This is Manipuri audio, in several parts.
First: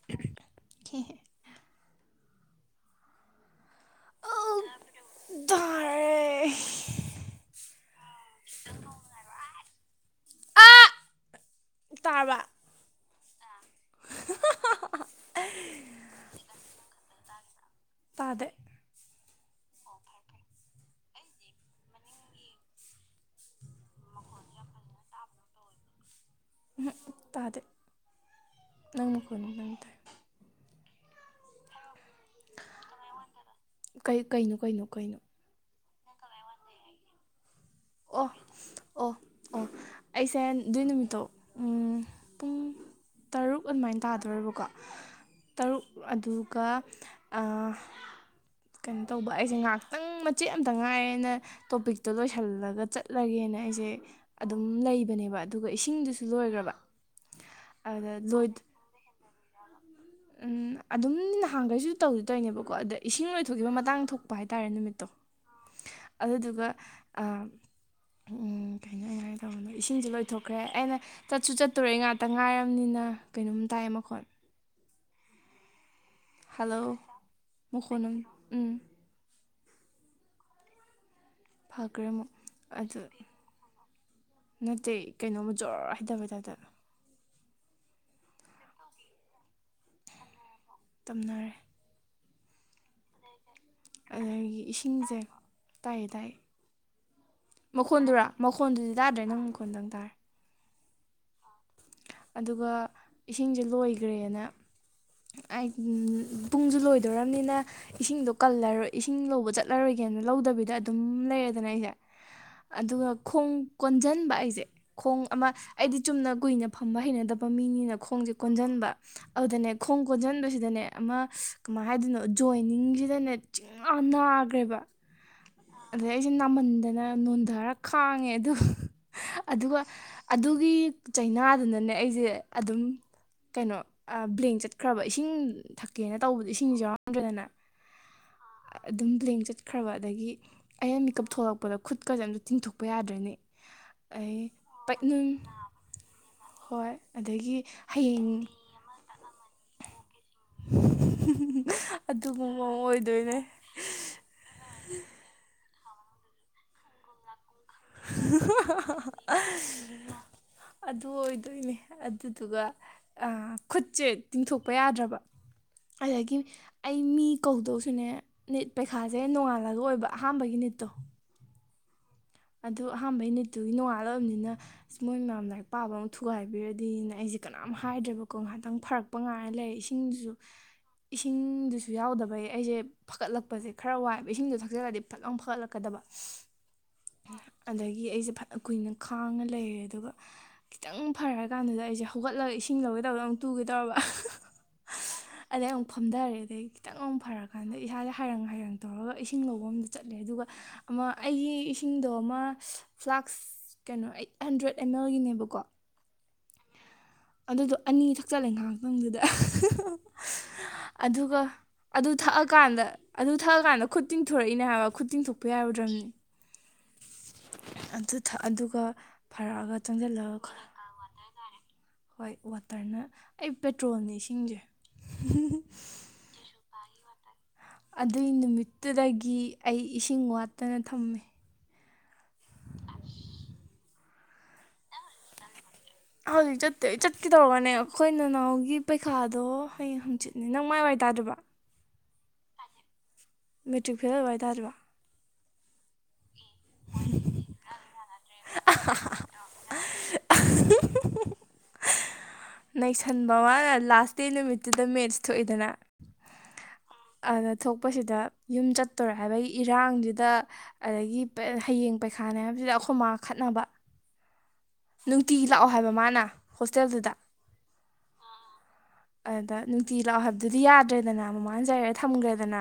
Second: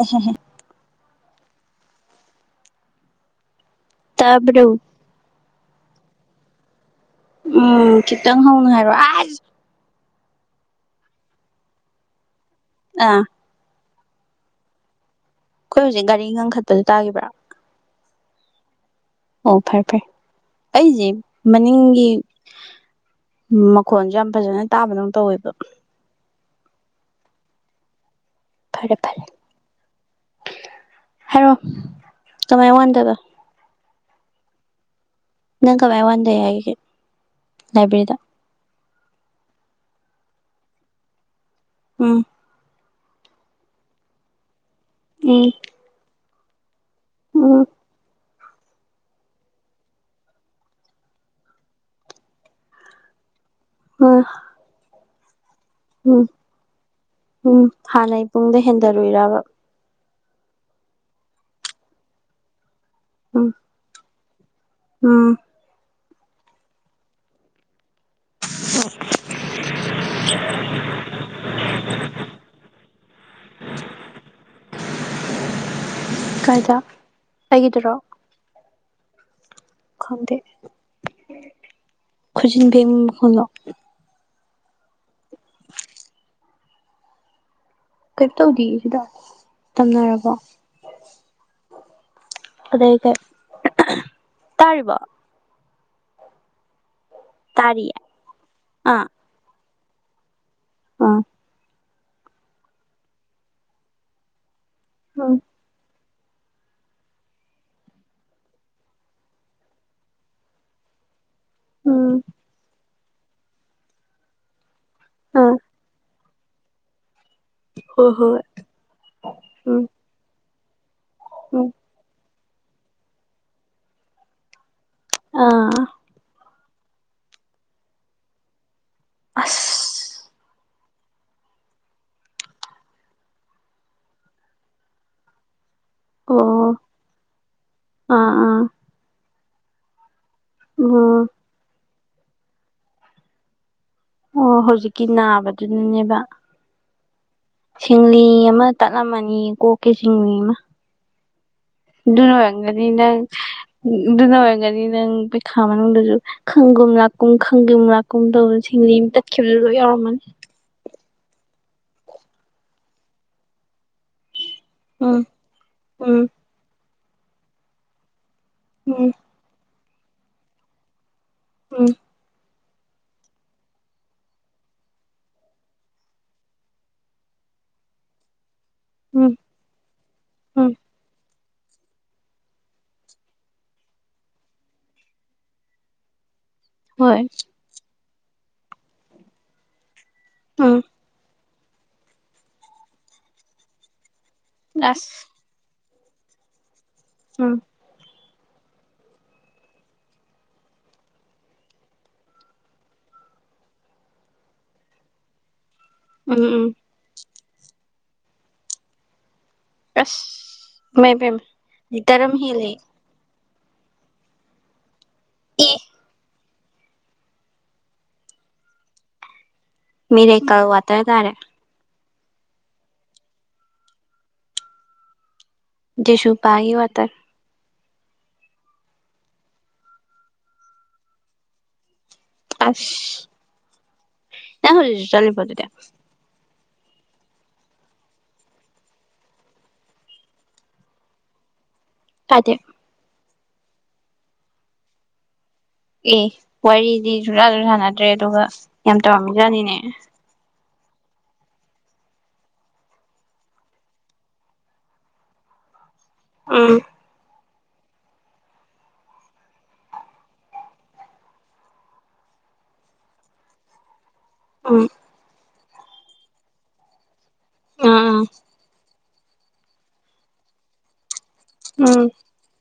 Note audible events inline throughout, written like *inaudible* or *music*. ꯑ ꯇꯥꯕ꯭ꯔꯣ ꯇꯦ ꯎꯝ ꯈꯤꯇꯪ ꯍꯧꯅ ꯍꯥꯏꯔꯣ ꯑ ꯇꯥꯕ ꯑ ꯑꯩꯈꯣꯏ ꯍꯧꯖꯤꯛ ꯒꯥꯔꯤ ꯉꯟꯈꯠꯄꯁꯨ ꯇꯥꯒꯤꯈꯤꯕ꯭ꯔꯥ ꯇꯥꯗ ꯑꯣ ꯐꯔꯦ ꯐꯔꯦ ꯑꯩꯁꯦ ꯃꯅꯤꯡꯒꯤ ꯎꯝ ꯃꯈꯣꯟꯁꯨ ꯌꯥꯝ ꯐꯖꯅ ꯇꯥꯕꯗꯧ ꯇꯧꯋꯦꯕ ꯇꯥꯗꯤ ꯐꯔꯦ ꯅꯪꯅꯨ ꯐꯔꯦ ꯀꯣꯅꯨ ꯅꯪ ꯇꯥꯏ ꯍꯥꯏꯔꯣ ꯇꯃꯥꯏ ꯋꯥꯟꯗꯕ ꯀꯩ ꯀꯩꯅꯣ ꯀꯩꯅꯣ ꯀꯩꯅꯣ ꯅꯪ ꯀꯃꯥꯏ ꯋꯥꯟꯗꯦ ꯍꯥꯏꯒꯦ ꯂꯥꯏꯕ꯭ꯔꯦꯔꯤꯗ ꯑꯣ ꯑꯣ ꯑꯣ ꯑꯩꯁꯦ ꯑꯗꯨꯏ ꯅꯨꯃꯤꯠꯇꯣ ꯎꯝ ꯄꯨꯡ ꯇꯔꯨꯛ ꯑꯗꯨꯃꯥꯏꯅ ꯇꯥꯗꯧꯕꯀꯣ ꯇꯔꯨꯛ ꯑꯗꯨꯒ ꯑꯣ ꯀꯩꯅꯣ ꯇꯧꯕ ꯑꯩꯁꯦ ꯉꯥꯏꯍꯥꯛꯇꯪ ꯃꯆꯦꯠ ꯑꯃꯇ ꯉꯥꯏꯌꯦꯦꯅ ꯇꯣꯄꯤꯛꯇꯣ ꯂꯣꯏꯁꯤꯜꯂꯒ ꯑꯗꯨꯒ ꯆꯠꯂꯒꯦꯅ ꯑꯩꯁꯦ ꯎꯝ ꯑꯗꯨꯝ ꯂꯩꯕꯅꯦꯕ ꯑꯗꯨꯒ ꯎꯝ ꯏꯁꯤꯡꯗꯨꯁꯨ ꯂꯣꯏꯈ꯭ꯔꯕ ꯎꯝ ꯑꯗ ꯍꯥꯟꯅꯩ ꯄꯨꯡꯗ ꯍꯦꯟꯊꯔꯨꯏꯔꯔꯕ ꯎꯝ ꯑꯗꯨꯝ ꯅꯍꯥꯟꯈꯩꯁꯨ ꯇꯧꯗꯤ ꯇꯧꯅꯦꯕꯀꯣ ꯑꯗ ꯏꯁꯤꯡ ꯎꯝ ꯑꯣꯏꯊꯣꯛꯈꯤꯕ ꯃꯇꯥꯡ ꯊꯣꯛ ꯍꯥꯏꯇꯥꯔꯦ ꯅꯨꯃꯤꯠꯇꯣ ꯎꯝ ꯑꯗꯨꯗꯨꯒ ꯍ ꯍꯥꯏꯩꯅ ꯑꯉꯥꯏꯅ ꯇꯧꯕꯔꯗ ꯏꯁꯤꯡꯁꯦ ꯂꯣꯏꯊꯣꯛꯈ꯭ꯔꯦ ꯑꯩꯅ ꯆꯠꯁꯨ ꯆꯠꯇꯣꯔꯦ ꯑꯩ ꯉꯥꯛꯇ ꯉꯥꯏꯔꯕꯅꯤꯅ ꯀꯩꯅꯣꯝ ꯇꯥꯏ ꯃꯈꯜ ꯀꯥꯏꯗ ꯍꯜꯂꯣ ꯃꯨ ꯑꯩꯒꯤꯗꯨꯔꯣ ꯈꯨꯨꯅꯝ ꯎꯝ ꯈꯗꯦ ꯐꯈ꯭ꯔꯦ ꯑꯃꯨꯛ ꯈꯖꯤꯂ ꯑꯗꯨ ꯅꯠꯇꯦ ꯀꯩꯅꯣꯝꯃ ꯖꯣꯔ ꯍꯥꯏꯩꯇꯕ ꯍꯥꯏꯇꯥꯗꯅ ꯀꯩꯅꯣ ꯇꯧꯗ ꯁꯤꯗ ꯇꯝꯅꯔꯕꯣ ꯇꯝꯅꯔꯦ ꯑꯗ ꯀ ꯑꯗꯨꯗꯒꯤ ꯏꯁꯤꯡꯁꯦ ꯇꯥꯏ ꯇꯥꯏ ꯇꯥꯔꯤꯌꯦ ꯃꯈꯣꯟꯜꯗꯨꯔꯥ ꯃꯈꯣꯟꯜꯗꯨꯗꯤ ꯑꯥ ꯇꯥꯗ꯭ꯔꯦ ꯅꯪ ꯃꯈꯣꯟꯜꯗꯪ ꯇꯥꯔꯦ ꯑꯥ ꯑꯗꯨꯒ ꯏꯁꯤꯡꯁꯦ ꯂꯣꯏꯈ꯭ꯔꯦꯅ ꯎꯝ ꯄꯨꯡꯁꯨ ꯂꯣꯏꯗꯣꯔꯅꯤꯅ ꯏꯁꯤꯡꯗꯣ ꯀꯜꯂꯔꯣꯏ ꯏꯁꯤꯡ ꯂꯧꯕ ꯆꯠꯂꯔꯣꯏꯒꯦꯅ ꯂꯧꯗꯕꯤꯗ ꯑꯗꯨꯝ ꯂꯩꯔ ꯑꯗꯨꯅ ꯑꯩꯁꯦ ꯎꯝ ꯑꯗꯨꯒ ꯈꯣꯡ ꯀꯣꯟꯁꯤꯟꯕ ꯑꯩꯁꯦ ꯈꯣꯡ ꯑꯃ ꯑꯥ ꯑꯩꯗꯤ ꯆꯨꯝꯅ ꯀꯨꯏꯅ ꯐꯝꯕ ꯍꯩꯅꯗꯕ ꯄ ꯃꯤꯅꯤꯅ ꯍꯣꯏ ꯈꯣꯡꯁꯦ ꯍꯣꯏ ꯀꯣꯟꯁꯤꯟꯕ ꯑꯗꯨꯗꯅꯦ ꯎꯝ ꯈꯣꯡ ꯀꯣꯟꯁꯤꯟꯕꯁꯤꯗꯅꯦ ꯑꯃ ꯎꯝ ꯀꯃꯥꯏ ꯍꯥꯏꯗꯣꯏꯅꯣ ꯖꯣꯏꯅꯤꯡꯁꯤꯗꯅꯦ ꯆꯤꯡ ꯌꯥꯝ ꯅꯥꯈ꯭ꯔꯦꯕ ꯑꯥ ꯍꯟꯗꯅ ꯅꯣꯟꯊꯔ ꯈꯥꯡꯉꯦ ꯑꯗꯨ ꯑꯗꯨꯒ ꯑꯁ ꯑꯗꯨꯒꯤ ꯆꯩꯅꯥꯗꯨꯅꯅꯦ ꯑꯩꯁꯦ ꯑꯗꯨꯝ ꯀꯩꯅꯣ ꯕ꯭ꯂꯦꯡ ꯆꯠꯈ꯭ꯔꯕ ꯏꯁꯤꯡ ꯀꯦꯅ ꯑꯣ ꯇꯧꯕꯗ ꯏꯁꯤꯡꯁꯨ ꯑꯥ ꯌꯥꯎꯔꯝꯗ꯭ꯔꯦꯗꯅ ꯑꯥ ꯑꯗꯨꯝ ꯄ꯭ꯂꯦꯡ ꯆꯠꯈ꯭ꯔꯕ ꯑꯗꯒꯤ ꯑꯩꯅ ꯃꯤꯀꯞ ꯎꯝ ꯊꯣꯛꯂꯛꯄꯗ ꯈꯨꯠꯀꯁꯦ ꯑꯝꯇ ꯇꯤꯡꯊꯣꯛꯄ ꯌꯥꯗ꯭ꯔꯦꯅꯦ ꯑꯩ ꯑꯣ ꯍꯧꯖꯤꯛꯀꯤ ꯄꯩꯅꯨꯡ ꯅꯥꯕꯗꯨꯅꯅꯦꯕ ꯍꯣꯏ ꯑꯗꯒꯤ ꯁꯤꯡꯂꯤ ꯍꯌꯦꯡ ꯑꯃ ꯇꯠꯂꯝꯃꯅꯤ ꯀꯣꯛꯀꯦ ꯁꯤꯡꯂꯤ ꯑꯃ ꯑꯗꯨꯒꯨꯝꯕ ꯑꯃ ꯅꯋꯦꯡꯒꯥꯗꯤ ꯅꯪ ꯑꯣꯏꯗꯣꯏꯅꯦ ꯅꯋꯒꯥꯅꯤ ꯅꯪ ꯈꯝ ꯗ ꯈꯪꯒ ꯂ ꯀꯨꯡ ꯈꯪꯒꯨꯝ ꯂꯥꯛꯀꯨꯝ ꯇꯧꯗ ꯁꯤꯡꯂꯤ ꯑꯃ ꯇꯠꯈꯤꯕꯗꯨ ꯂꯣꯏ ꯌꯥꯎꯔꯝꯃꯅꯤ ꯇ ꯑꯣꯏꯗꯣꯏꯅꯦ ꯑꯗꯨꯗꯨꯒ ꯈꯨꯆꯦꯛ ꯇꯤꯡꯊꯣꯛꯄ ꯌꯥꯗ꯭ꯔꯕ ꯎꯝ ꯎꯝ ꯑꯗꯒꯤ ꯑꯩ ꯃꯤ ꯀꯧꯗꯧꯁꯨꯅꯦ ꯅꯤꯠ ꯎꯝ ꯄꯩꯈꯥꯁꯦ ꯅꯣꯡꯉꯥꯜꯂꯒ ꯑꯣꯏꯕ ꯑꯍꯥꯥꯟꯕꯒꯤ ꯅꯤꯠꯇꯣ ꯎꯝ ꯑꯗꯣ ꯑꯍꯥꯟꯕꯩ ꯅꯨꯅꯤꯠꯇꯨꯒꯤ ꯅꯣꯡꯉꯥꯜꯂꯑꯕꯅꯤꯅ ꯑꯁ ꯃꯣꯏ ꯃꯌꯥꯝ ꯂꯥꯏꯔꯤꯛ ꯄꯥꯕ ꯑꯃꯨꯛ ꯊꯨꯒꯥꯏꯕꯤꯔꯗꯤꯅ ꯑꯩꯁꯦ ꯀꯅꯥꯝ ꯍꯥꯏꯗ꯭ꯔꯦꯕꯀꯣ ꯉꯥꯏꯍꯥꯛꯇꯪ ꯐꯔꯛꯄ ꯎꯝ ꯉꯥꯏꯔ ꯂꯩ ꯏꯁꯤꯡꯗꯨꯁꯨ ꯎꯝ *inaudible* ꯀꯁꯨ ꯌꯥꯎꯗꯕꯩ ꯑꯩꯁꯦ ꯐꯒꯠꯂꯛꯄꯁꯦ ꯈꯔ ꯋꯥꯏꯑꯕ ꯏꯁꯤꯡꯗꯣ ꯊꯛꯆꯜꯂꯗꯤ ꯐꯖ ꯑꯃ ꯐꯒꯠꯂꯛꯀꯗꯕ ꯍꯣꯏ ꯒꯤ ꯑꯩꯁꯦꯅ ꯀꯨꯏꯅ ꯈꯥꯡꯅ ꯂꯩꯔꯦ ꯑꯗꯨꯒ ꯎꯝ ꯈꯤꯇꯪ ꯐꯔ ꯀꯥꯟꯗꯨꯗ ꯑꯩꯁꯦ ꯍꯧꯒꯠꯂꯒ ꯏꯁꯤꯡ ꯂꯧꯒꯦ ꯇꯧꯕꯗ ꯑꯃꯨꯛ ꯇꯨꯒꯦ ꯇꯧꯔꯕ ꯂꯥꯁ ꯐꯝꯊꯔꯦꯗꯒꯤ ꯈꯤꯇꯪ ꯑꯃꯨꯛ ꯐꯔꯀꯥꯟꯗ ꯏꯁꯥ ꯍꯥꯏꯔꯪ ꯍꯥꯏꯥꯏꯔꯪ ꯇꯧꯔꯒ ꯏꯁꯤꯡ ꯂꯧꯕ ꯑꯃꯗ ꯆꯠꯂꯦ ꯑꯗꯨꯒ ꯑꯃ ꯑꯩꯒꯤ ꯏꯁꯤꯡꯗꯣ ꯑꯃ ꯐ꯭ꯂꯥꯛꯁ ꯀꯩꯅꯣ ꯑꯩꯠ ꯍꯟꯗ꯭ꯔꯦꯗ ꯑꯦꯝ ꯑꯦꯜꯒꯤꯅꯦꯕꯀꯣ ꯎꯝ ꯎꯝ ꯑꯗꯨꯗꯣ ꯑꯅꯤ ꯊꯣꯛꯛ ꯆꯠꯂꯦ ꯉꯥꯏꯍꯥꯛꯇꯪꯗꯨꯗ ꯑꯁ ꯏꯃꯥꯏ ꯑꯗꯨꯒ ꯄꯦꯝꯃ ꯑꯗꯨ ꯂꯤꯇꯔ ꯑꯃ ꯍꯦꯜꯂꯦ ꯊꯛꯑꯀꯥꯟꯗ ꯑꯗꯨ ꯊꯛꯑ ꯀꯥꯟꯗ ꯈꯨꯠ ꯇꯤꯡꯊꯣꯔꯛꯏꯅꯦ ꯍꯥꯏꯕ ꯈꯨꯠ ꯇꯤꯡꯊꯣꯛꯄ ꯑꯦ ꯌꯥꯔꯣꯏꯗ꯭ꯔꯕꯅꯤ ꯑꯗꯨꯒ ꯐꯔꯛꯑꯒ ꯆꯪꯁꯤꯜꯂꯒ ꯃꯤꯔꯦꯀꯜ ꯋꯥꯇꯔ ꯇꯥꯔꯦ ꯍꯣꯏ ꯋꯥꯇꯔꯅ ꯑꯩ ꯄꯦꯇ꯭ꯔꯣꯜꯅꯤ ꯏꯁꯤꯡꯁꯦ ꯁꯨꯨ ꯄꯒꯤ ꯋꯥꯇ ꯑꯗꯨꯏ ꯅꯨꯃꯤꯠꯇꯨꯗꯒꯤ ꯑꯩ ꯏꯁꯤꯡ ꯋꯥꯠꯇꯅ ꯊꯝꯃꯦ ꯑꯁ ꯅ ꯍꯧꯖꯤ ꯆꯠꯕꯗ ꯍꯧꯖꯤꯛ ꯆꯠꯇꯦ ꯆꯠꯀꯦ ꯇꯧꯔꯒꯅꯦ ꯑꯩꯈꯣꯏ ꯅꯅꯥꯎꯒꯤ ꯄꯩꯈꯥꯗꯣ ꯍꯌꯦꯡ ꯍꯪꯆꯤꯠꯅꯦ ꯅꯪ ꯃꯥꯏ ꯋꯥꯏ ꯇꯥꯗꯕ ꯑ ꯀꯗꯦ ꯃꯦꯇ꯭ꯔꯤꯛ ꯐꯦꯜ ꯑꯣꯏꯕ ꯍꯥꯏꯇꯥꯔꯤꯕ ꯑꯦ ꯋꯥꯔꯤꯗꯤ ꯁꯨꯡꯖꯥꯁꯨ ꯁꯥꯟꯅꯗ꯭ꯔꯦ ꯑꯗꯨꯒ ꯌꯥꯝ ꯇꯧꯔꯝꯃꯤꯖꯥꯠꯅꯤꯅꯦ *inaudible* ꯅꯩꯁꯟꯕ ꯃꯥꯅ ꯂꯥꯁ ꯗꯦ ꯅꯨꯃꯤꯠꯇꯨꯗ ꯃꯦꯠꯁ ꯊꯣꯛꯏꯦꯗꯅ ꯑꯥ ꯑꯗ ꯊꯣꯛꯄꯁꯤꯗ ꯌꯨꯝ ꯆꯠꯇꯣꯔꯦ ꯍꯥꯏꯕꯒꯤ ꯏꯔꯥꯡꯗꯨꯗ ꯑꯗꯒꯤ ꯍꯌꯦꯡ ꯄꯩꯈꯥꯅꯦ ꯍꯥꯏꯕꯁꯤꯗ ꯑꯩꯈꯣꯏꯃꯥ ꯈꯠꯅꯕ ꯎꯝ ꯅꯨꯡꯇꯤꯒꯤ ꯂꯥꯛꯑꯣ ꯍꯥꯏꯕ ꯃꯥꯅ ꯍꯣꯁꯇꯦꯜꯗꯨꯗ ꯑꯥ ꯑꯥ ꯑꯗ ꯅꯨꯡꯇꯤ ꯂꯥꯛꯑꯣ ꯍꯥꯏꯕꯗꯨꯗꯤ ꯌꯥꯗ꯭ꯔꯦꯗꯅ ꯃꯃꯥꯡꯖꯔꯦ ꯎꯝ ꯊꯝꯈ꯭ꯔꯦꯗꯅ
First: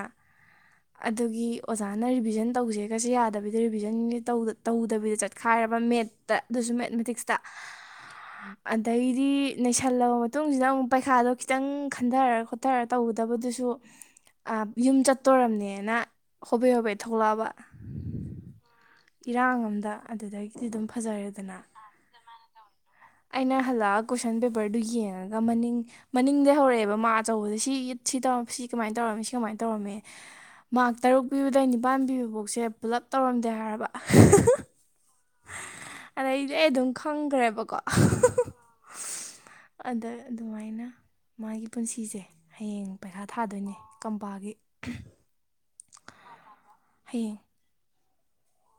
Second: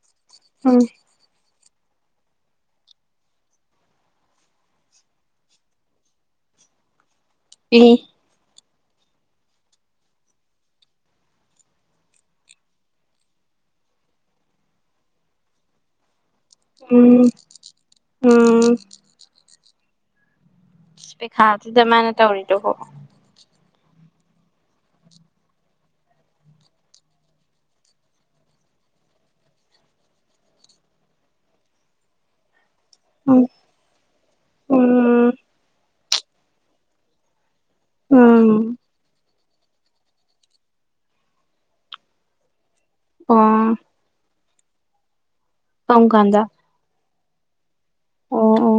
ꯎꯝ ꯑꯗꯨꯒꯤ ꯑꯣꯖꯥꯅ ꯔꯤꯚꯤꯖꯟ ꯇꯧꯁꯦꯒꯁ ꯌꯥꯗꯕꯤꯗ ꯔꯤꯚꯤꯖꯟꯒꯤ ꯇꯧꯗꯕꯤꯗ ꯆꯠꯈꯥꯏꯔꯕ ꯃꯦꯠꯇ ꯑꯗꯨ ꯁꯨ ꯃꯦꯠꯃꯦꯇꯤꯛꯁꯇ ꯑꯗꯩꯗꯤ ꯅꯩꯁꯜꯂꯕ ꯃꯇꯨꯡꯁꯤꯗ ꯑꯃꯨꯛ ꯄꯩꯈꯥꯗꯣ ꯈꯤꯇꯪ ꯈꯟꯊꯔ ꯈꯣꯠꯊꯔ ꯇꯧꯒꯗꯕꯗꯨꯁꯨ ꯌꯨꯝ ꯆꯠ ꯇꯧꯔꯝꯅꯦꯅ ꯍꯣꯕꯦ ꯍꯣꯕꯦ ꯎꯝ ꯎꯝ ꯊꯣꯛꯂꯛꯑꯕ ꯎꯝ ꯏꯔꯥꯡ ꯑꯝꯗ ꯗ ꯑꯗꯨꯗꯒꯤꯩ ꯄ ꯈꯥꯗ ꯃꯅ ꯇꯧꯔꯤꯗꯨꯣ ꯑꯩꯅ ꯍꯜꯂꯛꯑꯒ ꯀꯣꯏꯁꯟ ꯄꯦꯄꯔꯗꯨ ꯌꯦꯡꯉꯒ ꯃꯅꯤꯡ ꯃꯅꯤꯡꯗ ꯍꯧꯔꯛꯑꯦꯕ ꯃꯥ ꯑꯆꯧꯕꯁ ꯁꯤꯠ ꯁꯤ ꯇ ꯁꯤ ꯁꯤ ꯀꯃꯥꯏꯅ ꯇꯧꯔꯝꯃꯤ ꯁꯤ ꯀꯃꯥꯏꯅ ꯇꯧꯔꯝꯃꯤ ꯃꯥꯔ ꯇꯔꯨꯛ ꯄꯤꯕꯗꯩ ꯅꯤꯄꯥꯟ ꯄꯤꯕꯐꯥꯎꯁꯦ ꯄꯨꯂꯞ ꯇꯧꯔꯝꯗꯦ ꯎꯝ ꯍꯥꯏꯔꯕ ꯎꯝ ꯑꯗꯩꯗꯤ ꯑꯩ ꯑꯗꯨꯝ ꯈꯪꯈ꯭ꯔꯦꯕꯀꯣ ꯎꯝ ꯑꯗ ꯑꯗꯨꯃꯥꯏꯅ ꯃꯥꯒꯤ ꯄꯨꯟꯁꯤꯁꯦ ꯍꯌꯦꯡ ꯄꯩꯁꯥ ꯊꯥꯗꯣꯏꯅꯦ ꯑꯣ ꯀꯝꯄꯥꯒꯤ ꯀꯣꯡ ꯀꯥꯟꯗ ꯍꯌꯦꯡ ꯑꯣ ꯑꯣ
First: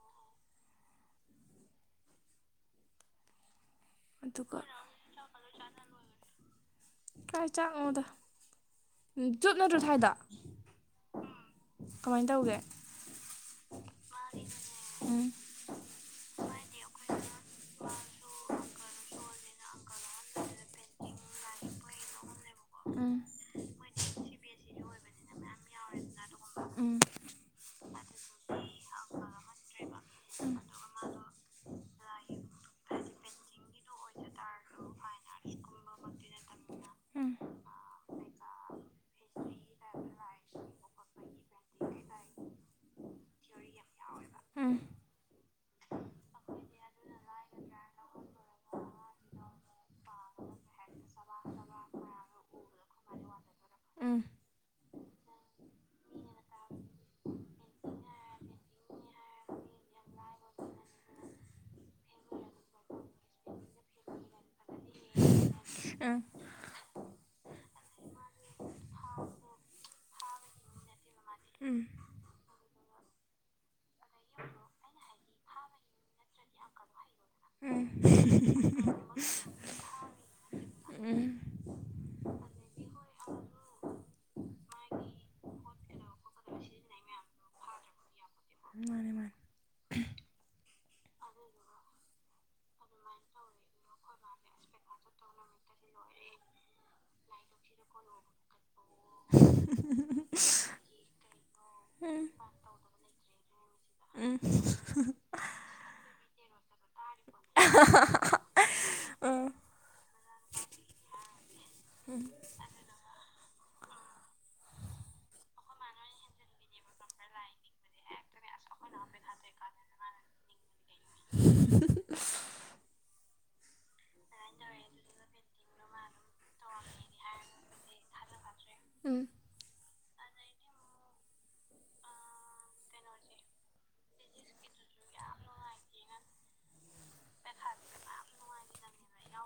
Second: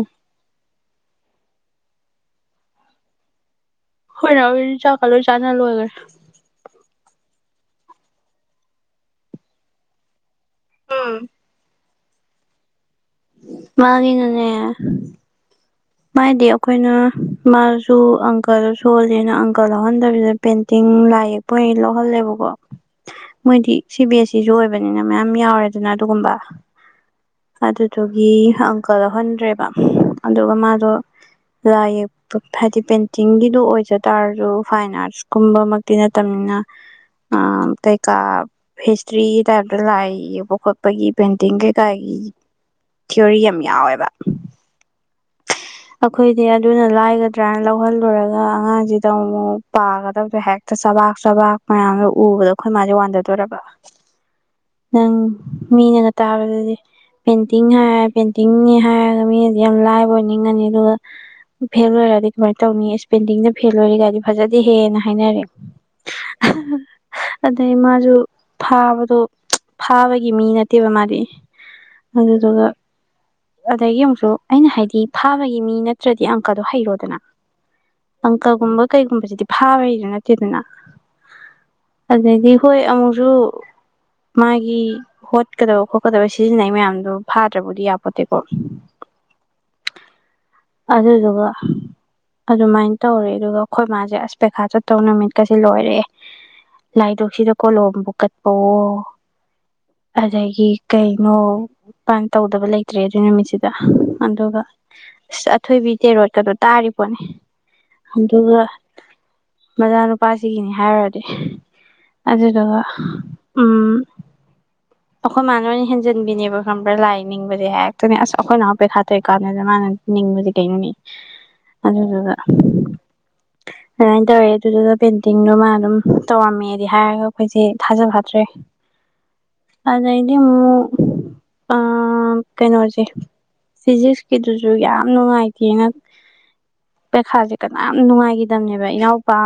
ꯍꯔ ꯑꯗꯨꯒ ꯑꯣꯏ ꯆ ꯀꯂꯣ ꯆ ꯂꯣ ꯑꯣꯏꯒꯦ ꯀꯥꯏ ꯆꯥꯛꯉꯣꯗ ꯎꯝ ꯆꯠꯅꯠꯇ꯭ꯔꯣ ꯊꯥꯏꯗ ꯑꯥ ꯀꯃꯥꯏꯅ ꯇꯧꯒꯦ ꯃꯥꯉꯦ ꯉꯅꯦ ꯎꯝ ꯃꯥꯗꯤ ꯑꯩꯈꯣꯏꯅ ꯃꯥꯁꯨ ꯑꯪꯀꯜ ꯁꯣꯜꯂꯤꯅ ꯑꯪꯀꯜ ꯌꯥꯎꯍꯟꯗꯕꯤꯗ ꯄꯦꯟꯇꯤꯡ ꯂꯥꯏ ꯌꯦꯛꯄ ꯑꯣꯏꯅ ꯂꯧꯍꯜꯂꯦꯕꯀꯣ ꯎꯝ ꯃꯣꯏꯗꯤ ꯁꯤ ꯕꯤ ꯑꯦꯁ ꯏꯁꯨ ꯑꯣꯏꯕꯅꯤꯅ ꯃꯌꯥꯝ ꯌꯥꯎꯔꯦ ꯑꯗꯨꯅ ꯑꯗꯨꯒꯨꯝꯕ ꯎꯝ ꯑꯗꯨꯗꯨꯒꯤ ꯑꯪꯀꯜ ꯂꯧꯎꯍꯟꯗ꯭ꯔꯦꯕ ꯑꯗꯨꯒ ꯃꯥ ꯑꯗꯣ ꯂꯥꯏ ꯌꯦꯛꯄ ꯍꯥꯏꯗꯤ ꯄꯦꯟꯇꯤꯡꯒꯤꯗꯣ ꯑꯣꯏꯖ ꯇꯥꯔꯁꯨ ꯐꯥꯏꯟ ꯑꯥꯔꯠ ꯀꯨꯝꯕꯃꯛꯇꯤ ꯅꯠꯇꯅꯤꯅ ꯎꯝ ꯎ ꯀꯩꯀꯥ ꯍꯤꯁꯇ꯭ꯔꯤ ꯇꯥꯏꯞꯇ ꯂꯥꯏ ꯌꯦꯕ ꯈꯣꯠꯄꯒꯤ ꯄꯦꯟꯇꯤꯡ ꯀꯩꯀꯥꯒꯤ ꯊꯤꯑꯣꯔꯤ ꯌꯥꯝ ꯌꯥꯎꯋꯦꯕ ꯎꯝ *inaudible* ꯑꯩꯈꯣꯏꯗꯤ ꯑꯗꯨꯅ ꯂꯥꯏꯒꯗ꯭ꯔꯅ ꯂꯧꯍꯜꯂꯨꯔꯒ ꯑꯉꯥꯡꯁꯤꯗ ꯑꯃꯨꯛ ꯄꯥꯒꯗꯕꯗꯣ ꯍꯦꯛꯇ ꯆ ꯆꯕꯥꯛ ꯆꯕꯥꯛ ꯃꯌꯥꯝꯒꯣ ꯎꯕꯗꯣ ꯑꯩꯈꯣꯏ ꯃꯥꯁꯦ ꯋꯥꯟꯊꯗꯣꯏꯔꯕ ꯅꯪ ꯃꯤꯅꯅ ꯇꯥꯕꯗꯗꯤ ꯄꯦꯟꯇꯤꯡ ꯍꯥꯏꯔ ꯄꯦꯟꯇꯤꯡꯅꯤ ꯍꯥꯏꯔꯒ ꯃꯤꯁ ꯌꯥꯝ ꯂꯥꯏꯕ ꯑꯣꯏꯅ ꯉꯅꯤ ꯑꯗꯨꯒ ꯐ ꯑꯣꯏꯔꯗꯤꯃꯥꯏ ꯇꯧꯅꯤ ꯄꯦꯟꯗꯤꯡꯅ ꯐꯦꯜ ꯑꯣꯏꯔꯤꯒꯥꯏꯗꯤ ꯐꯖꯗꯤ ꯍꯦꯅ ꯍꯥꯏꯅꯔꯦ ꯎꯝ ꯑꯗꯩ ꯃꯥꯁꯨ ꯐꯥꯕꯗꯣ ꯐꯥꯕ ꯒꯤ ꯃꯤ ꯅꯠꯇꯦꯕ ꯃꯥꯗꯤ ꯎꯝ ꯑꯗꯨꯗꯨꯒ ꯑꯗꯒꯤ ꯑꯃꯨꯛꯁꯨ ꯑꯩꯅ ꯍꯥꯏꯗꯤ ꯊꯥꯕꯒꯤ ꯃꯤ ꯅꯠꯇ꯭ꯔꯗꯤ ꯑꯪꯀꯗꯣ ꯍꯩꯔꯣꯗꯅ ꯄꯪꯀꯒꯨꯝꯕ ꯀꯩꯒꯨꯝꯕꯁꯤꯗꯤ ꯐꯥꯕꯩꯗꯨꯣ ꯅꯠꯇꯦꯗꯅ ꯎꯝ ꯑꯗꯒꯤ ꯍꯣꯏ ꯑꯃꯨꯛꯁꯨ ꯃꯥꯒꯤ ꯍꯣꯠꯀꯗꯕ ꯈꯣꯠꯀꯗꯕ ꯁꯤꯖꯤꯟꯅꯩ ꯃꯌꯥꯝꯗꯣ ꯐꯥꯗ꯭ꯔꯕꯨꯗꯤ ꯌꯥ ꯃꯥꯅꯦ ꯃꯥꯅꯦ ꯑꯗꯨꯗꯨꯒ ꯑꯗꯨꯃꯥꯏꯅ ꯇꯧꯔꯦ ꯑꯗꯨꯒ ꯑꯩꯈꯣꯏ ꯃꯥꯁꯦ ꯑꯁꯄꯦꯈꯥ ꯆꯠ ꯇꯧ ꯅꯨꯃꯤꯠꯀꯁꯦ ꯂꯣꯏꯔꯛꯑꯦ ꯂꯥꯏꯗꯣꯛꯁꯤꯗ ꯀꯣꯂꯣꯝꯕꯨ ꯀꯠꯄꯋ ꯑꯗꯒꯤ ꯀꯩꯅꯣ ꯇꯧꯗꯕ ꯂꯩꯇ꯭ꯔꯦ ꯑꯗꯨꯏ ꯅꯨꯃꯤꯠꯁꯤꯗ ꯑꯗꯨꯒ ꯑꯁ ꯑꯊꯣꯏꯕꯤ ꯇꯦꯔꯣꯠꯀꯗꯣ ꯇꯥꯔꯤꯄꯣꯠꯅꯦ ꯑꯗꯨꯒ ꯃꯆꯥꯅꯨꯄꯥꯁꯤꯒꯤꯅꯤ ꯍꯥꯏꯔꯨꯔꯗꯤ ꯑꯗꯨꯗꯨꯒ ꯎꯝ ꯑꯩꯈꯣꯏ ꯃꯅꯅ ꯍꯦꯟꯖꯟꯕꯤꯅꯦꯕ ꯈꯪꯕ꯭ꯔꯥ ꯂꯥꯏ ꯅꯤꯡꯕꯗꯤ ꯍꯦꯛꯇꯅꯦ ꯑꯁ ꯑꯩꯈꯣꯏꯅ ꯍꯥꯞꯄꯦꯠ ꯈꯥꯇꯦꯩ ꯀꯥꯟꯗꯗ ꯃꯥꯅ ꯅꯤꯡꯕꯗꯤ ꯀꯩꯅꯣꯅꯤ ꯑꯗꯨꯗꯨꯗ ꯑꯗꯨꯃꯥꯏꯅ ꯇꯧꯔꯦ ꯑꯗꯨꯗꯨꯗ ꯄꯦꯟꯇꯤꯡꯗꯨꯣ ꯃꯥ ꯑꯗꯨꯝ ꯇꯧꯔꯝꯃꯦꯗꯤ ꯍꯥꯏꯔꯒ ꯑꯩꯈꯣꯏꯁꯦ ꯊꯥꯖ ꯐꯗ꯭ꯔꯦ ꯎꯝ ꯑꯅ ꯑ ꯀꯩꯅꯣ ꯐꯖꯤ ꯀꯗꯨꯁꯨ ꯌꯥꯝ ꯅꯨꯡꯉꯥꯏꯇꯦꯅ ꯄꯩꯈꯥꯁꯦ ꯀꯅꯥ ꯅꯨꯡꯉꯥꯏꯈꯤꯗꯕꯅꯦꯕ ꯏꯅꯥꯎꯄꯥ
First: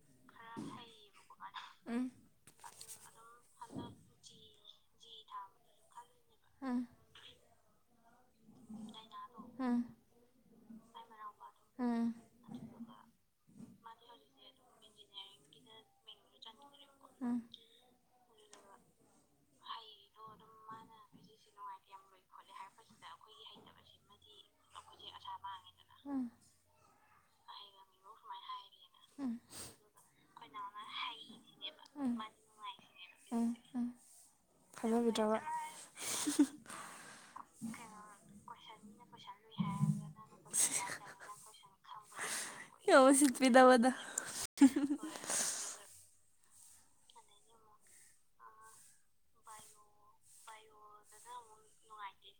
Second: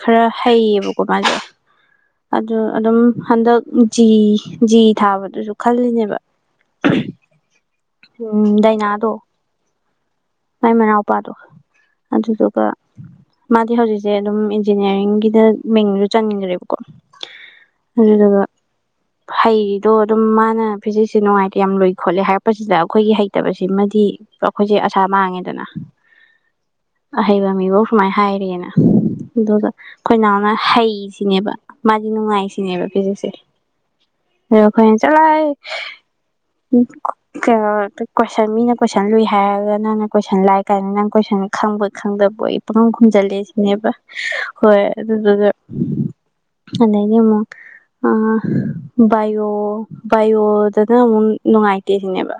ꯈꯔ ꯍꯩꯌꯦꯕꯀꯣ ꯃꯥꯁꯦ ꯎꯝ ꯑꯗꯨ ꯑꯗꯨꯝ ꯍꯟꯗꯛ ꯖꯤ ꯖꯤ ꯊꯥꯕꯗꯨꯁꯨ ꯈꯜꯂꯤꯅꯦꯕ ꯎꯝ ꯎꯝ ꯗꯥꯏꯅꯥꯗꯣ ꯎꯝ ꯅꯨꯄꯥꯗꯣ ꯑꯗꯨꯗꯨꯒ ꯃꯥꯗꯤ ꯍꯧꯖꯤꯛꯁꯦ ꯑꯗꯨꯝ ꯏꯟꯖꯤꯅꯤꯌꯥꯔꯤꯡꯒꯤꯗ ꯃꯤꯡꯁꯨ ꯆꯟꯈ꯭ꯔꯦꯕꯀꯣ ꯎꯝ ꯑꯗꯨ ꯑꯗꯨꯒ ꯍꯩꯗꯣ ꯑꯗꯨꯝ ꯃꯥꯅ ꯐꯤꯖꯤꯛꯁꯦ ꯅꯨꯡꯉꯥꯏꯇ ꯌꯥꯝ ꯂꯨꯏ ꯈꯣꯠꯂꯦ ꯍꯥꯏꯔꯛꯄꯁꯤꯗ ꯑꯩꯈꯣꯏꯒꯤ ꯍꯩꯇꯕꯁꯤ ꯁꯤꯃꯗꯤ ꯑꯩꯈꯣꯏꯁꯦ ꯑꯁꯥ ꯃꯥꯡꯉꯦꯗꯅ ꯑꯍꯩꯕ ꯧ ꯁꯨꯃꯥꯏꯅ ꯍꯥꯏꯔꯦꯅ ꯑꯗꯨꯒ ꯑꯩꯈꯣꯏꯅꯥꯎꯅ ꯍꯩꯁꯤꯅꯦꯕ ꯃꯥꯗꯤ ꯅꯨꯡꯉꯥꯏꯁꯤ ꯁꯤꯅꯦꯕ ꯄꯤꯖꯤꯛꯁꯦ ꯎꯝ ꯈ ꯆꯂ ꯊꯥꯖꯕꯤꯗ꯭ꯔꯕ ꯀ ꯀꯁ ꯃꯤꯅ ꯀ ꯀꯣꯏꯁꯟ ꯂꯨꯏ ꯍꯥꯏꯔꯒ ꯅꯪꯅ ꯁꯀꯣꯏꯁꯟ ꯂꯥꯏ ꯀꯥꯏꯗꯅ ꯅꯪ ꯀꯣꯏꯁꯟ ꯈꯪꯕ ꯈꯪꯗꯕ ꯑꯩ ꯄꯪꯈꯪ ꯌꯦꯡꯉꯣ ꯈꯨꯝꯖꯤꯜꯂꯦ ꯁꯤꯅꯦꯕ ꯎꯁꯤꯠꯄꯤꯗꯕꯗꯣ ꯍꯣꯏ ꯑꯗꯨꯗꯨꯒ ꯑꯗꯤ ꯑ ꯌꯣ ꯌꯣꯗ ꯅꯨꯡꯉꯥꯏꯇꯦ ꯁꯤꯅꯦꯕ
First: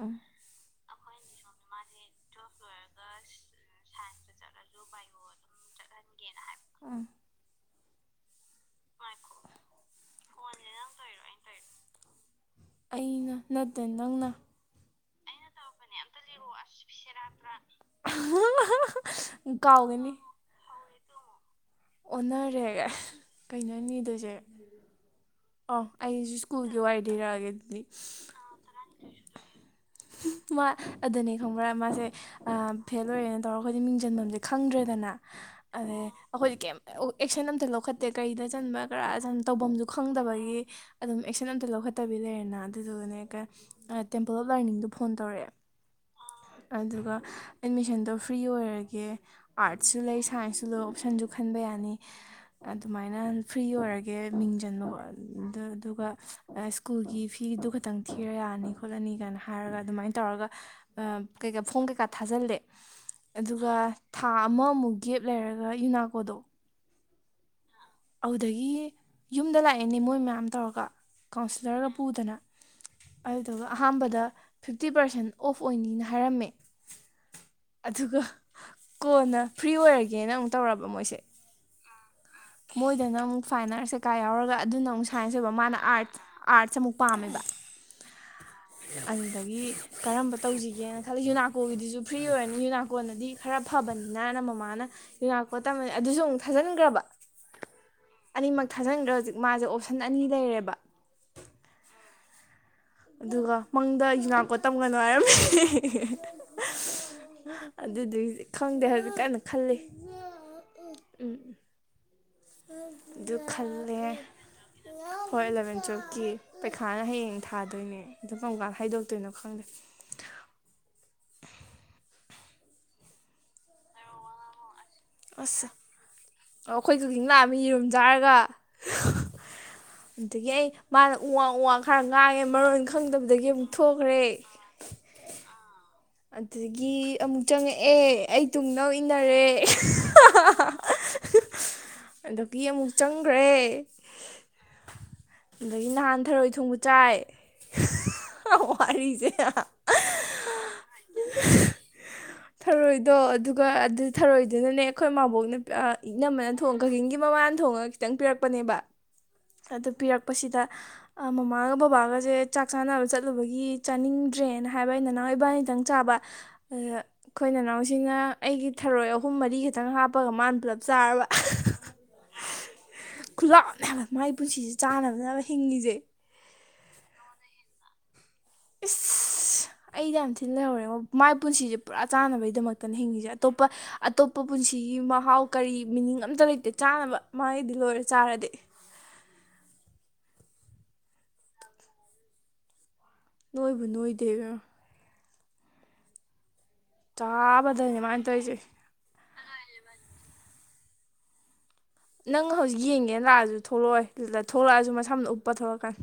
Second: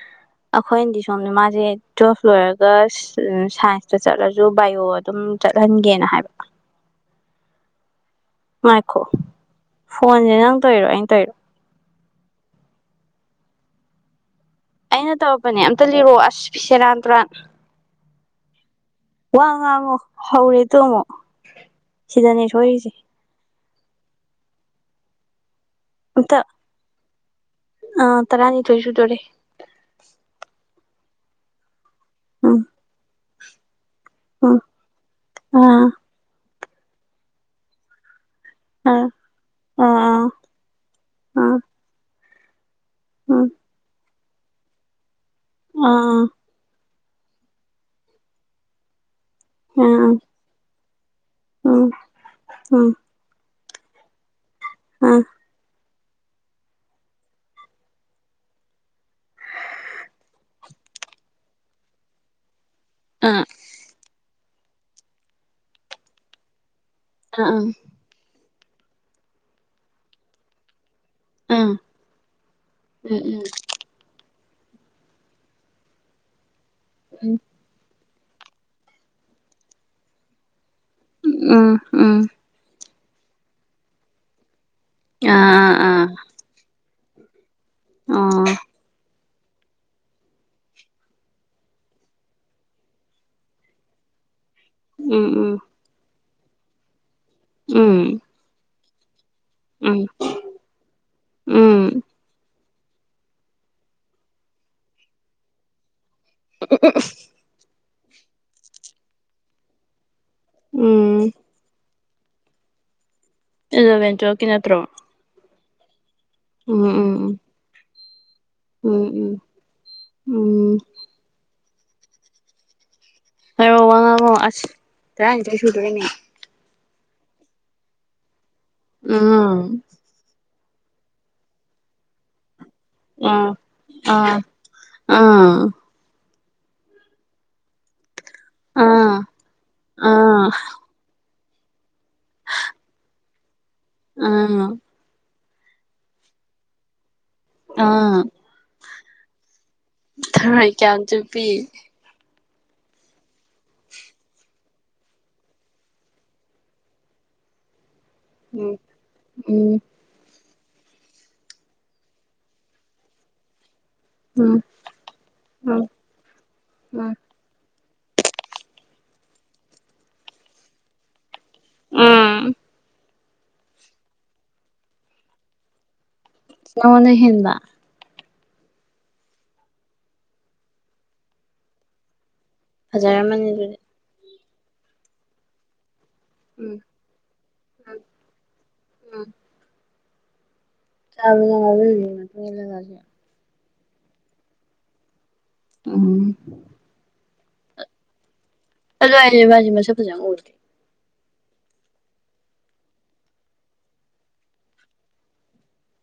ꯎꯝ ꯑꯩꯈꯣꯏꯅꯗꯤ ꯁꯣꯝꯗ ꯃꯥꯁꯦ ꯇꯨꯋꯦꯜꯐ ꯂꯣꯏꯔꯒ ꯁꯥꯏꯟꯁꯇ ꯆꯠꯂꯁꯨ ꯕꯥꯏꯑꯣ ꯑꯗꯨꯝ ꯆꯠꯂ ꯍꯤꯡꯒꯦꯅ ꯍꯥꯏꯕ ꯎꯝ ꯃꯥꯏꯈꯣ ꯐꯣꯟꯁꯦ ꯅꯪ ꯇꯣꯏꯔꯣ ꯑꯩꯅ ꯇꯧꯔꯣ ꯑꯩꯅ ꯅꯠꯇꯦ ꯅꯪꯅ ꯑꯩꯅ ꯇꯧꯔꯕꯅꯦ ꯑꯝꯇ ꯂꯤꯔꯛꯑꯣ ꯑꯁ ꯄꯤꯁꯦꯔꯥꯟ ꯇꯨꯔꯥꯟ ꯋꯥ ꯋꯥꯉꯣ ꯍꯧꯔꯦ ꯇꯣꯃꯣ ꯑꯣꯟꯅꯔꯦ ꯀꯩꯅꯅꯤꯗꯨꯁꯦ ꯑꯣ ꯑꯩꯁꯨ ꯑꯝꯇ ꯁ꯭ꯀꯨꯜꯒꯤ ꯋꯥꯔꯤ ꯂꯩꯔꯛꯑꯒꯦ ꯑꯗꯨꯗꯤ ꯑꯥ ꯇꯔꯥꯅꯤꯊꯣꯏ ꯁꯨꯗꯣꯔꯦ ꯃꯥ ꯑꯗꯨꯅꯤ ꯈꯪꯕ꯭ꯔꯥ ꯃꯥꯁꯦ ꯎꯝ ꯐꯦꯜ ꯑꯣꯏꯔꯦꯅ ꯇꯧꯔ ꯈ ꯃꯤꯡꯁꯤꯟꯐꯝꯁꯦ ꯎꯝ ꯈꯪꯗ꯭ꯔꯦꯗꯅ ꯑꯥ ꯑꯗꯩ ꯑꯩꯈꯣꯏꯗꯤ ꯀꯩꯝ ꯑꯦꯛꯁꯟ ꯑꯝꯇ ꯂꯧꯈꯠꯇꯦ ꯀꯩꯗ ꯆꯟꯕ ꯑꯥ ꯀꯔꯥ ꯇꯧꯐꯝꯁꯨ ꯑꯥ ꯈꯪꯗꯕꯒꯤ ꯑꯗꯨꯝ ꯑꯦꯛꯁꯟ ꯑꯥ ꯑꯝꯇ ꯂꯧꯈꯠꯇꯕꯤ ꯂꯩꯔꯦꯅ ꯑꯗꯨꯗꯨꯅꯦ ꯀ ꯎꯝ ꯇꯦꯝꯄꯜ ꯑꯣꯐ ꯂꯥꯏꯔꯅꯤꯡꯗꯣ ꯐꯣꯟ ꯇꯧꯔꯛꯑꯦ ꯑꯥ ꯑꯥ ꯑꯗꯨꯒ ꯑꯦꯠꯃꯤꯁꯟꯗꯣ ꯐ꯭ꯔꯤ ꯑꯣꯏꯔꯒꯦ ꯑꯥꯔꯠꯁꯨ ꯂꯩ ꯁꯥꯏꯟꯁꯁꯨ ꯂꯩ ꯑꯣꯞꯁꯟꯁꯨ ꯈꯟꯕ ꯎꯝ ꯌꯥꯅꯤ ꯎꯝ ꯑꯗꯨꯃꯥꯏꯅ ꯐ꯭ꯔꯤ ꯑꯣꯏꯔꯒꯦ ꯃꯤꯡ ꯆꯟꯕ ꯎꯝ ꯑꯗꯨꯒ ꯁ꯭ꯀꯨꯜꯒꯤ ꯐꯤꯗꯨ ꯈꯇꯪ ꯊꯤꯔ ꯌꯥꯔꯅꯤ ꯈꯣꯠꯂꯅꯤ ꯀꯥꯏꯅ ꯍꯥꯏꯔꯒ ꯑꯗꯨꯃꯥꯏꯅ ꯇꯧꯔꯒ ꯀꯩꯀꯥ ꯐꯣꯡ ꯀꯩꯀꯥ ꯊꯥꯖꯤꯜꯂꯦ ꯑꯥ ꯑꯥ ꯑꯗꯨꯒ ꯊꯥ ꯑꯃꯃꯨꯛ ꯒꯦꯞ ꯂꯩꯔꯒ ꯌꯨꯅꯥꯀꯣꯗꯣ ꯑꯥ ꯑ ꯑꯗꯨꯗꯒꯤ ꯌꯨꯝꯗ ꯂꯥꯛꯑꯦꯅꯦ ꯃꯣꯏ ꯃꯌꯥꯝ ꯇꯧꯔꯒ ꯎꯝ ꯀꯥꯎꯟꯁꯤꯜꯂꯔꯒ ꯄꯨꯗꯅ ꯎꯝ ꯑꯗꯨꯗꯨꯒ ꯑꯍꯥꯟꯕꯗ ꯐꯤꯞꯇꯤ ꯄꯥꯔꯁꯦꯟ ꯑꯣꯐ ꯑꯣꯏꯅꯤꯅ ꯍꯥꯏꯔꯝꯃꯦ ꯎꯝ ꯑꯗꯨꯒ ꯀꯣꯟꯅ ꯐ꯭ꯔꯤ ꯑꯣꯏꯔꯒꯦꯅ ꯑꯃꯨꯛ ꯇꯧꯔꯕ ꯃꯣꯏꯁꯦ ꯎꯝ ꯎꯝ ꯃꯣꯏꯗꯅ ꯑꯃꯨꯛ ꯐꯥꯏꯟ ꯑꯥꯔꯠꯁ ꯀꯩꯀꯥ ꯌꯥꯎꯔꯒ ꯑꯗꯨꯅ ꯑꯃꯨꯛ ꯁꯥꯏꯟꯁ ꯑꯣꯏꯕ ꯑꯥ ꯃꯥꯅ ꯑꯥ ꯑꯥꯔꯠꯁ ꯑꯥꯔꯠꯁꯦ ꯑꯃꯨꯛ ꯄꯥꯝꯃꯦꯕ ꯑꯣ ꯑꯗꯨꯗꯒꯤ ꯀꯔꯝꯕ ꯇꯧꯁꯤꯒꯦꯅ ꯈꯜꯜꯂꯤ ꯌꯨꯅꯥꯀꯣꯒꯤꯗꯨꯁꯨ ꯐ꯭ꯔꯤ ꯑꯣꯏꯔꯅꯤ ꯌꯨꯅꯥꯀꯣꯅꯗꯤ ꯈꯔ ꯐꯕꯅꯤ ꯅꯥꯅ ꯃꯃꯥꯅ ꯌ ꯉꯥꯛꯄꯣ ꯎꯝ ꯇꯝꯕꯅꯤ ꯑꯗꯨꯁꯨ ꯑꯃꯨꯛ ꯊꯥꯖꯤꯟꯈ꯭ꯔꯕ ꯎꯝ ꯊꯥꯖꯟꯗ꯭ꯔ ꯍꯧꯖꯤꯛ ꯃꯥꯁꯦ ꯎꯝ ꯑꯣꯞꯁꯟ ꯑꯅꯤ ꯂꯩꯔꯦꯕ ꯎꯝ ꯑꯗꯨꯒ ꯃꯪꯗ ꯌꯨꯅꯥꯀꯣ ꯇꯝꯒꯅꯨ ꯍꯥꯏꯔꯝ *inaudible* ꯑꯗꯨꯒꯤꯗꯤ ꯈꯪꯗꯦ ꯍꯧꯖꯤꯛ ꯀꯥꯏꯅ ꯈꯜꯂꯤ ꯎꯝ ꯑꯗꯨ ꯑꯗꯨꯗꯣꯕꯦꯟꯇꯣ ꯀꯅꯠꯇ꯭ꯔꯣ ꯣꯟꯆꯣꯞꯀꯤ ꯄꯩꯈꯥꯅ ꯍꯌꯦꯡ ꯊꯥꯗꯣꯏꯅꯦ ꯑꯗꯨ ꯄꯪꯀꯥꯟ ꯎꯝ ꯍꯥꯏꯗꯣꯛꯇꯣꯏꯅꯣ ꯎꯝ ꯈꯪꯗꯦ ꯎꯝ ꯍꯣ ꯋꯥꯉ ꯑꯁ ꯇ ꯁꯨꯗꯔꯤꯅꯤ ꯑꯣ ꯑꯩꯈꯣꯏ ꯀꯛꯆꯤꯡ ꯂꯥꯛꯑꯃꯤ ꯌꯦꯔꯨꯝ ꯆꯥꯔꯒ ꯑꯥ ꯑꯗꯨꯗꯒꯤ ꯑꯩ ꯃꯥꯅ ꯎ ꯋꯥ ꯎ ꯋꯥ ꯈꯔ ꯉꯥꯡꯉꯦ ꯃꯔ ꯑꯣꯏ ꯈꯪꯗꯕꯗꯒꯤ ꯑꯥ ꯑꯃꯨꯛ ꯊꯣꯛꯈ꯭ꯔꯦ ꯑꯥ ꯑꯥ ꯑꯗꯨꯗꯒꯤ ꯑꯃꯨꯛ ꯆꯪꯉꯛꯦ ꯑꯩ ꯇꯨꯡꯗ ꯑꯥ ꯏꯟꯅꯔꯦ ꯑꯥ ꯑꯗꯒꯤ ꯑꯃꯨꯛ ꯆꯪꯈ꯭ꯔꯦ ꯑꯥ ꯑꯗꯒꯤ ꯅꯍꯥꯟ ꯊꯔꯣꯏ ꯊꯣꯡꯕ ꯆꯥꯏ ꯑꯥ ꯋꯥꯔꯤꯁꯦ ꯊꯔꯣꯏ ꯀꯌꯥꯝ ꯆꯨꯞꯄꯤ ꯊꯔꯣꯏꯗꯣ ꯑꯗꯨꯒ ꯑꯗꯨ ꯊꯔꯣꯏꯗꯨꯅꯅꯦ ꯑꯩꯈꯣꯏ ꯃꯕꯣꯛꯅ ꯏꯅꯝꯝꯕꯅ ꯊꯣꯡ ꯀꯛꯆꯤꯡꯒꯤ ꯃꯃ ꯃꯄꯥꯟ ꯊꯣꯡꯉꯒ ꯈꯤꯇꯪ ꯎꯝ ꯄꯤꯔꯛꯄꯅꯦꯕ ꯎꯝ ꯑꯗꯨ ꯄꯤꯔꯛꯄꯁꯤꯗ ꯃꯃꯥꯒ ꯕꯕꯥꯒꯁꯦ ꯆꯥꯛ ꯆꯥꯅꯕ ꯆꯠꯂꯨꯕꯒꯤ ꯎꯝ ꯆꯥꯅꯤꯡꯗ꯭ꯔꯦꯅ ꯍꯥꯏꯕꯒꯤꯩꯅ ꯅꯅꯥꯎ ꯏꯕꯥꯅꯤꯇꯪ ꯎꯝ ꯆꯥꯕ ꯎꯝ ꯏꯤꯟ ꯏꯅꯥꯎꯁꯤꯅ ꯑꯩꯒꯤ ꯊꯔꯣꯏ ꯑꯍꯨꯝ ꯃꯔꯤ ꯇꯪ ꯍꯥꯞꯄꯒ ꯃꯥꯅ ꯄꯨꯜꯂꯞ ꯆꯥꯔꯕ ꯎꯝ ꯈꯨꯠꯂꯥꯛꯅꯦ ꯍꯥꯏꯕ ꯃꯥꯒꯤ ꯄꯨꯟꯁꯤꯁꯦ ꯆꯥꯟꯅꯗꯅꯕ ꯍꯤꯡꯉꯤꯁꯦ ꯅꯣꯅꯦ ꯍꯕ ꯏꯁꯁ ꯑꯩꯗꯤ ꯌꯥꯝ ꯊꯤꯜ ꯂꯩꯍꯧꯔꯦꯕ ꯃꯥꯏ ꯄꯨꯟꯁꯤꯁꯦ ꯄꯨꯔꯥ ꯆꯥꯟꯅꯕꯩ ꯒꯤ ꯗꯗꯃꯛꯇꯅ ꯍꯤꯡꯉꯤꯁꯦ ꯐꯖꯔꯝꯃꯅꯤ ꯑꯇꯣꯞꯄ ꯑꯗꯨꯗꯤ ꯑꯇꯣꯞꯄ ꯄꯨꯟꯁꯤꯒꯤ ꯃꯍꯥꯎ ꯀꯔꯤ ꯃꯤꯅꯤꯡ ꯑꯝꯇ ꯂꯩꯇꯦ ꯎꯝ ꯆꯥꯅꯕ ꯃꯥꯒꯤꯗꯤ ꯎꯝ ꯂꯣꯏꯔꯦ ꯆꯥꯔꯗꯤ ꯎꯝ ꯆꯥꯕ ꯅꯣꯏꯕꯨ ꯅꯣꯏꯗꯦ ꯎꯝ ꯆꯥꯕꯗꯅꯦꯃꯥꯏꯅ ꯇꯧꯔꯤꯁꯦ ꯑꯖ ꯃ ꯁꯖꯥꯗꯤ ꯅꯪ ꯍꯧꯖꯤꯛ ꯌꯦꯡꯒꯦꯅ ꯂꯥꯛꯑꯁꯨ ꯊꯣꯛꯂꯛꯑꯣꯏ ꯊꯣꯛꯂꯛꯑꯁꯨ ꯃꯁꯥꯝꯅ ꯎꯞꯄ ꯊꯣꯛꯂꯛꯀꯥꯟ